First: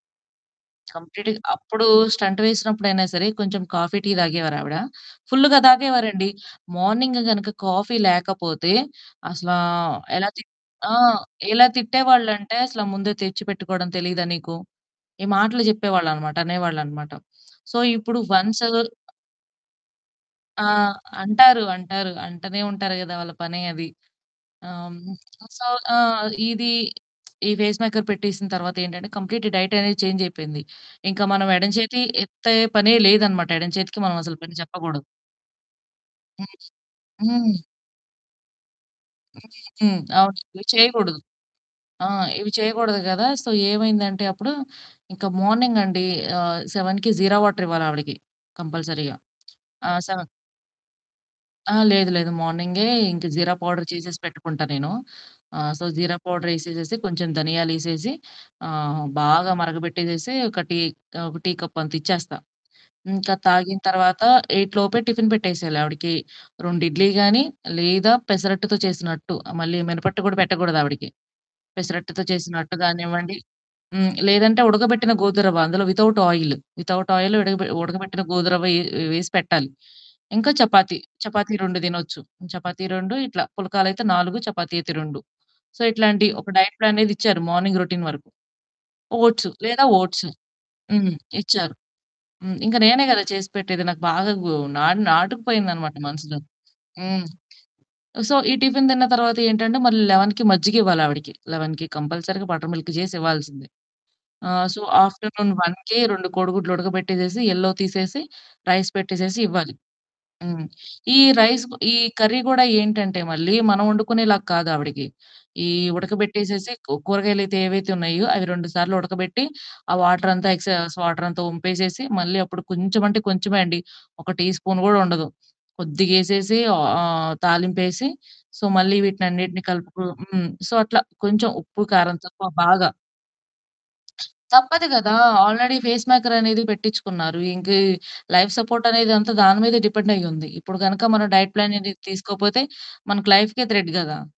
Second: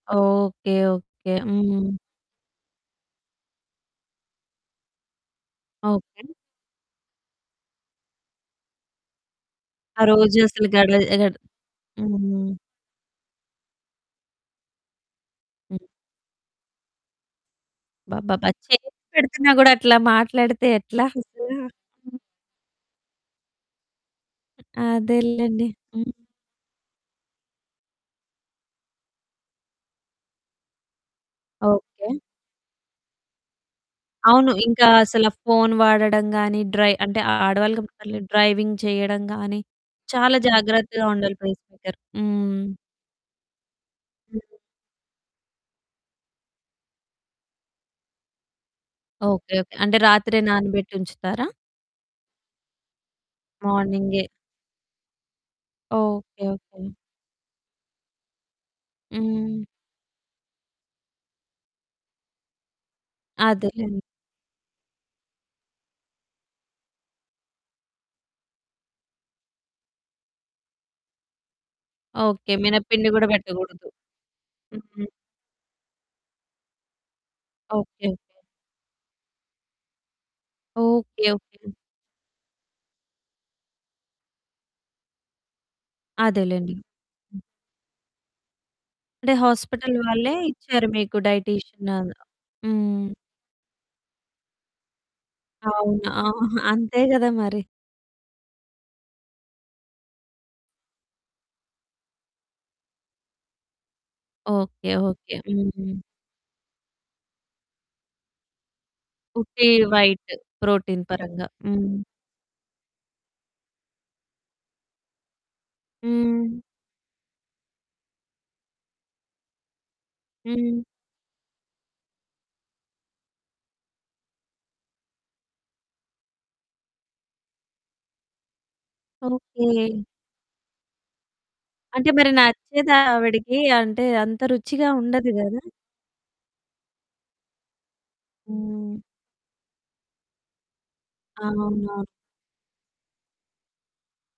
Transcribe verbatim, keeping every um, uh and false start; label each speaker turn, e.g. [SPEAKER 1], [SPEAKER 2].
[SPEAKER 1] Okay,
[SPEAKER 2] కంప్లీట్‌గ
[SPEAKER 1] okay.
[SPEAKER 2] అప్పుడు
[SPEAKER 1] హ్మ్.
[SPEAKER 2] Stunt వేసినప్పుడు అయినా సరే కొంచెం కాఫీ, టీ తాగేవారావిడ. ఫుల్లుగా
[SPEAKER 1] ఓకే.
[SPEAKER 2] తాగేవారండి మార్నింగ్ గనుక కాఫీ లేకపోతే అసలు
[SPEAKER 1] ఆ
[SPEAKER 2] ఎలా తిట్
[SPEAKER 1] రోజసలు
[SPEAKER 2] ఆ!
[SPEAKER 1] గడవదు. గడ్
[SPEAKER 2] ఎలా
[SPEAKER 1] హ్మ్.
[SPEAKER 2] తిట్టేవాళ్ళంటే అసలు ముందే తెచ్చిపెట్టుకోడం తెలీదా నీకు? ఈ మాటలు
[SPEAKER 1] హ్మ్.
[SPEAKER 2] చెప్పేవాళ్ళనమాట. అనేవాళ్ళనమాట. సో, ఇప్పుడు
[SPEAKER 1] అబ్బబ్బ!
[SPEAKER 2] వన్సు
[SPEAKER 1] చేసి పెడుతున్నా గూడా అట్లా
[SPEAKER 2] ఆ!
[SPEAKER 1] మాట్లాడితే ఎట్లా?
[SPEAKER 2] అంటారు,
[SPEAKER 1] హ్మ్.
[SPEAKER 2] అంటారు
[SPEAKER 1] హ్మ్.
[SPEAKER 2] అంటనే ఉంటారు గదా! వాళ్ళ పనే అది. ఆహ్, హ్మ్. సో,
[SPEAKER 1] అదేలెండి. హ్మ్.
[SPEAKER 2] ఆహ్, ఇది, ఈ పేస్‌ మేకర్ పెట్టేసిన తర్వాతేంటంటే కంప్లీట్ డైట్ అనేది చేంజ్ అయిపోయింది. ఇంకా మనం ఎడమచేతి
[SPEAKER 1] ఓకే.
[SPEAKER 2] ఎత్తే పనే లేదనమాట. ఎడమచేతికి మనం అసలు
[SPEAKER 1] అవును.
[SPEAKER 2] పని
[SPEAKER 1] ఇంకా
[SPEAKER 2] చెప్పకూడదు.
[SPEAKER 1] అసల ఫోను వాడడం
[SPEAKER 2] హ్మ్.
[SPEAKER 1] గాని, డ్రై అంటే
[SPEAKER 2] హ్మ్.
[SPEAKER 1] ఆడవాళ్ళు కాబట్టి పర్లేదు. డ్రైవింగ్ చేయడం గాని,
[SPEAKER 2] హుహుహు.
[SPEAKER 1] చాలా
[SPEAKER 2] అవును.
[SPEAKER 1] జాగ్రత్తగా
[SPEAKER 2] చేయకూడదు.
[SPEAKER 1] ఉండాలి. పేస్ మేకర్
[SPEAKER 2] ఆ! ఇవి
[SPEAKER 1] హ్మ్.
[SPEAKER 2] చేయగూడదు కదా! సో ఏమైందంటే
[SPEAKER 1] హ్మ్.
[SPEAKER 2] అప్పుడు ఇంక మార్నింగ్ అండి ఆహ్, సెవెన్‌కి జీరా వాటరివ్వాలి ఆవిడకి కంపల్సరీగా.
[SPEAKER 1] Okay okay.
[SPEAKER 2] ఆ!
[SPEAKER 1] అంటే
[SPEAKER 2] సెవెన్
[SPEAKER 1] రాత్రే నానబెట్టి ఉంచుతారా?
[SPEAKER 2] ఆ! లేదు లేదు. మార్నింగే ఇంకా జీరా పౌడరు చేసేసి
[SPEAKER 1] మార్నింగే.
[SPEAKER 2] పెట్టుకుంటా నేను. ఆహ్, so jeera
[SPEAKER 1] okay.
[SPEAKER 2] Powder
[SPEAKER 1] okay.
[SPEAKER 2] యేసేసేసి కొంచెం ధనియాలేసేసి ఆహ్, బాగా
[SPEAKER 1] హ్మ్.
[SPEAKER 2] మరగబెట్టేసేసి ఒక టీ, ఆహ్, ఒక టీ కప్పంతిచ్చేస్తా. ఇంకది తాగిన
[SPEAKER 1] అదేలెండి.
[SPEAKER 2] తర్వాత ఎయిట్‌ లోపే టిఫిన్ పెట్టేసేయాలి ఆవిడకి. రెండు ఇడ్లీ గానీ లేదా పెసరట్టుతో చేసిన అట్టు. మళ్ళీ మినపట్టు గూడా పెట్టకూడదు ఆవిడకి. పెసరట్టుతో
[SPEAKER 1] ఓకే.
[SPEAKER 2] చేసిన అట్టు
[SPEAKER 1] మినపపిండి గూడా
[SPEAKER 2] గానివ్వండి,
[SPEAKER 1] పెట్టకూడదు.
[SPEAKER 2] హ్మ్. లేదంటే
[SPEAKER 1] హ్మ్.
[SPEAKER 2] ఉడకబెట్టిన గోధురవ్వ, అందులో వితౌట్ ఆయిల్, వితౌట్ ఆయిల్ ఉడకబె
[SPEAKER 1] ఓకే.
[SPEAKER 2] ఉడకబెట్టిన గోధురవ్వ యే వేసి పెట్టాలి. ఇంకా చపాతీ.
[SPEAKER 1] Okay,
[SPEAKER 2] chapati
[SPEAKER 1] okay.
[SPEAKER 2] రెండు తినొచ్చు. చపాతీ రెండు ఇట్లా, పుల్కాలయితే నాలుగు, చపాతీ అయితే రెండు. సో, ఇట్లాంటి ఒక
[SPEAKER 1] అదేలెండి.
[SPEAKER 2] డైట్ ప్లాన్ అనేదిచ్చారు.
[SPEAKER 1] హ్మ్.
[SPEAKER 2] మార్నింగ్ రొటీన్ వరకు.
[SPEAKER 1] అంటే
[SPEAKER 2] ఓట్స్ లేదా
[SPEAKER 1] హాస్పిటల్
[SPEAKER 2] ఓట్స్
[SPEAKER 1] వాళ్ళే ఇచ్చారు
[SPEAKER 2] హ్మ్.
[SPEAKER 1] మీకు
[SPEAKER 2] ఇచ్చారు.
[SPEAKER 1] డైటీషియన్ అందులో
[SPEAKER 2] హ్మ్. ఇంకా నేనే
[SPEAKER 1] హ్మ్.
[SPEAKER 2] కదా చేసి పెట్టేది నాకు బాగా గు నా నాటుకుపోయిందనమాట
[SPEAKER 1] అవునా,
[SPEAKER 2] మనసులో.
[SPEAKER 1] అంతే
[SPEAKER 2] హ్మ్.
[SPEAKER 1] గదా మరి.
[SPEAKER 2] సో ఈ టిఫిన్ తిన్న తరువాతేంటంటే మళ్ళీ లెవెన్‌కి మజ్జిగివ్వాలి లెవెన్‌కి కంపల్సరీగా బటర్ మిల్క్ చేసి ఇవ్వాల్సిందే. ఆహ్, సో,
[SPEAKER 1] ఓకే, ఓకే.
[SPEAKER 2] ఆఫ్టర్‌నూన్ వన్‌కి
[SPEAKER 1] హ్మ్.
[SPEAKER 2] రెండు కోడిగుడ్లు ఉడకబెట్టేసేసి యెల్లో తీసేసి రైస్ పెట్టేసేసి
[SPEAKER 1] ఉట్టి
[SPEAKER 2] ఇవ్వాలి.
[SPEAKER 1] వైట్,
[SPEAKER 2] హ్మ్.
[SPEAKER 1] ప్రోటీన్
[SPEAKER 2] ఈ
[SPEAKER 1] పరంగా.
[SPEAKER 2] రైస్ ఈ
[SPEAKER 1] హ్మ్.
[SPEAKER 2] కర్రీ గూడా ఏంటంటే మళ్ళీ, మనం వండుకునేలాగా కాదు ఆవిడకి. ఈ
[SPEAKER 1] హ్మ్.
[SPEAKER 2] ఉడకబెట్టేసేసి, కూరగాయలయితే ఏవైతే ఉన్నాయో అవి రెండు సార్లు ఉడకబెట్టి, ఆ వాటరంతా
[SPEAKER 1] హ్మ్.
[SPEAKER 2] ఎక్సెస్ వాటరంతా వంపేసేసి, మళ్ళీ అప్పుడు కొంచెం అంటే కొంచెమే అండి ఒక టీ స్పూను గూడా ఉండదు. కొద్దిగేసేసి ఆహ్, తాలింపేసి సో మళ్ళీ వీటినన్నిటిని
[SPEAKER 1] ఓకే.
[SPEAKER 2] కలుపుకొని హ్మ్. సో అట్లా కొంచెం ఉప్పు
[SPEAKER 1] అంటే
[SPEAKER 2] కారం
[SPEAKER 1] మరి
[SPEAKER 2] తక్కువ బాగా
[SPEAKER 1] నచ్చేదా ఆవిడకి? అంటే అంత
[SPEAKER 2] తప్పదు
[SPEAKER 1] రుచిగా
[SPEAKER 2] కదా!
[SPEAKER 1] ఉండదు గదా!
[SPEAKER 2] ఆల్రెడీ పేస్ మేకర్ అనేది పెట్టిచ్చుకున్నారు. ఇంక లైఫ్ సపోర్ట్
[SPEAKER 1] హ్మ్.
[SPEAKER 2] అనేది అంతా దాని మీదే డిపెండయ్యుంది. ఇప్పుడు గనక మనం డైట్ ప్లాన్ అనేది
[SPEAKER 1] అవునవును.
[SPEAKER 2] తీసుకోకపోతే మనకు లైఫ్‌కే థ్రెట్ కదా!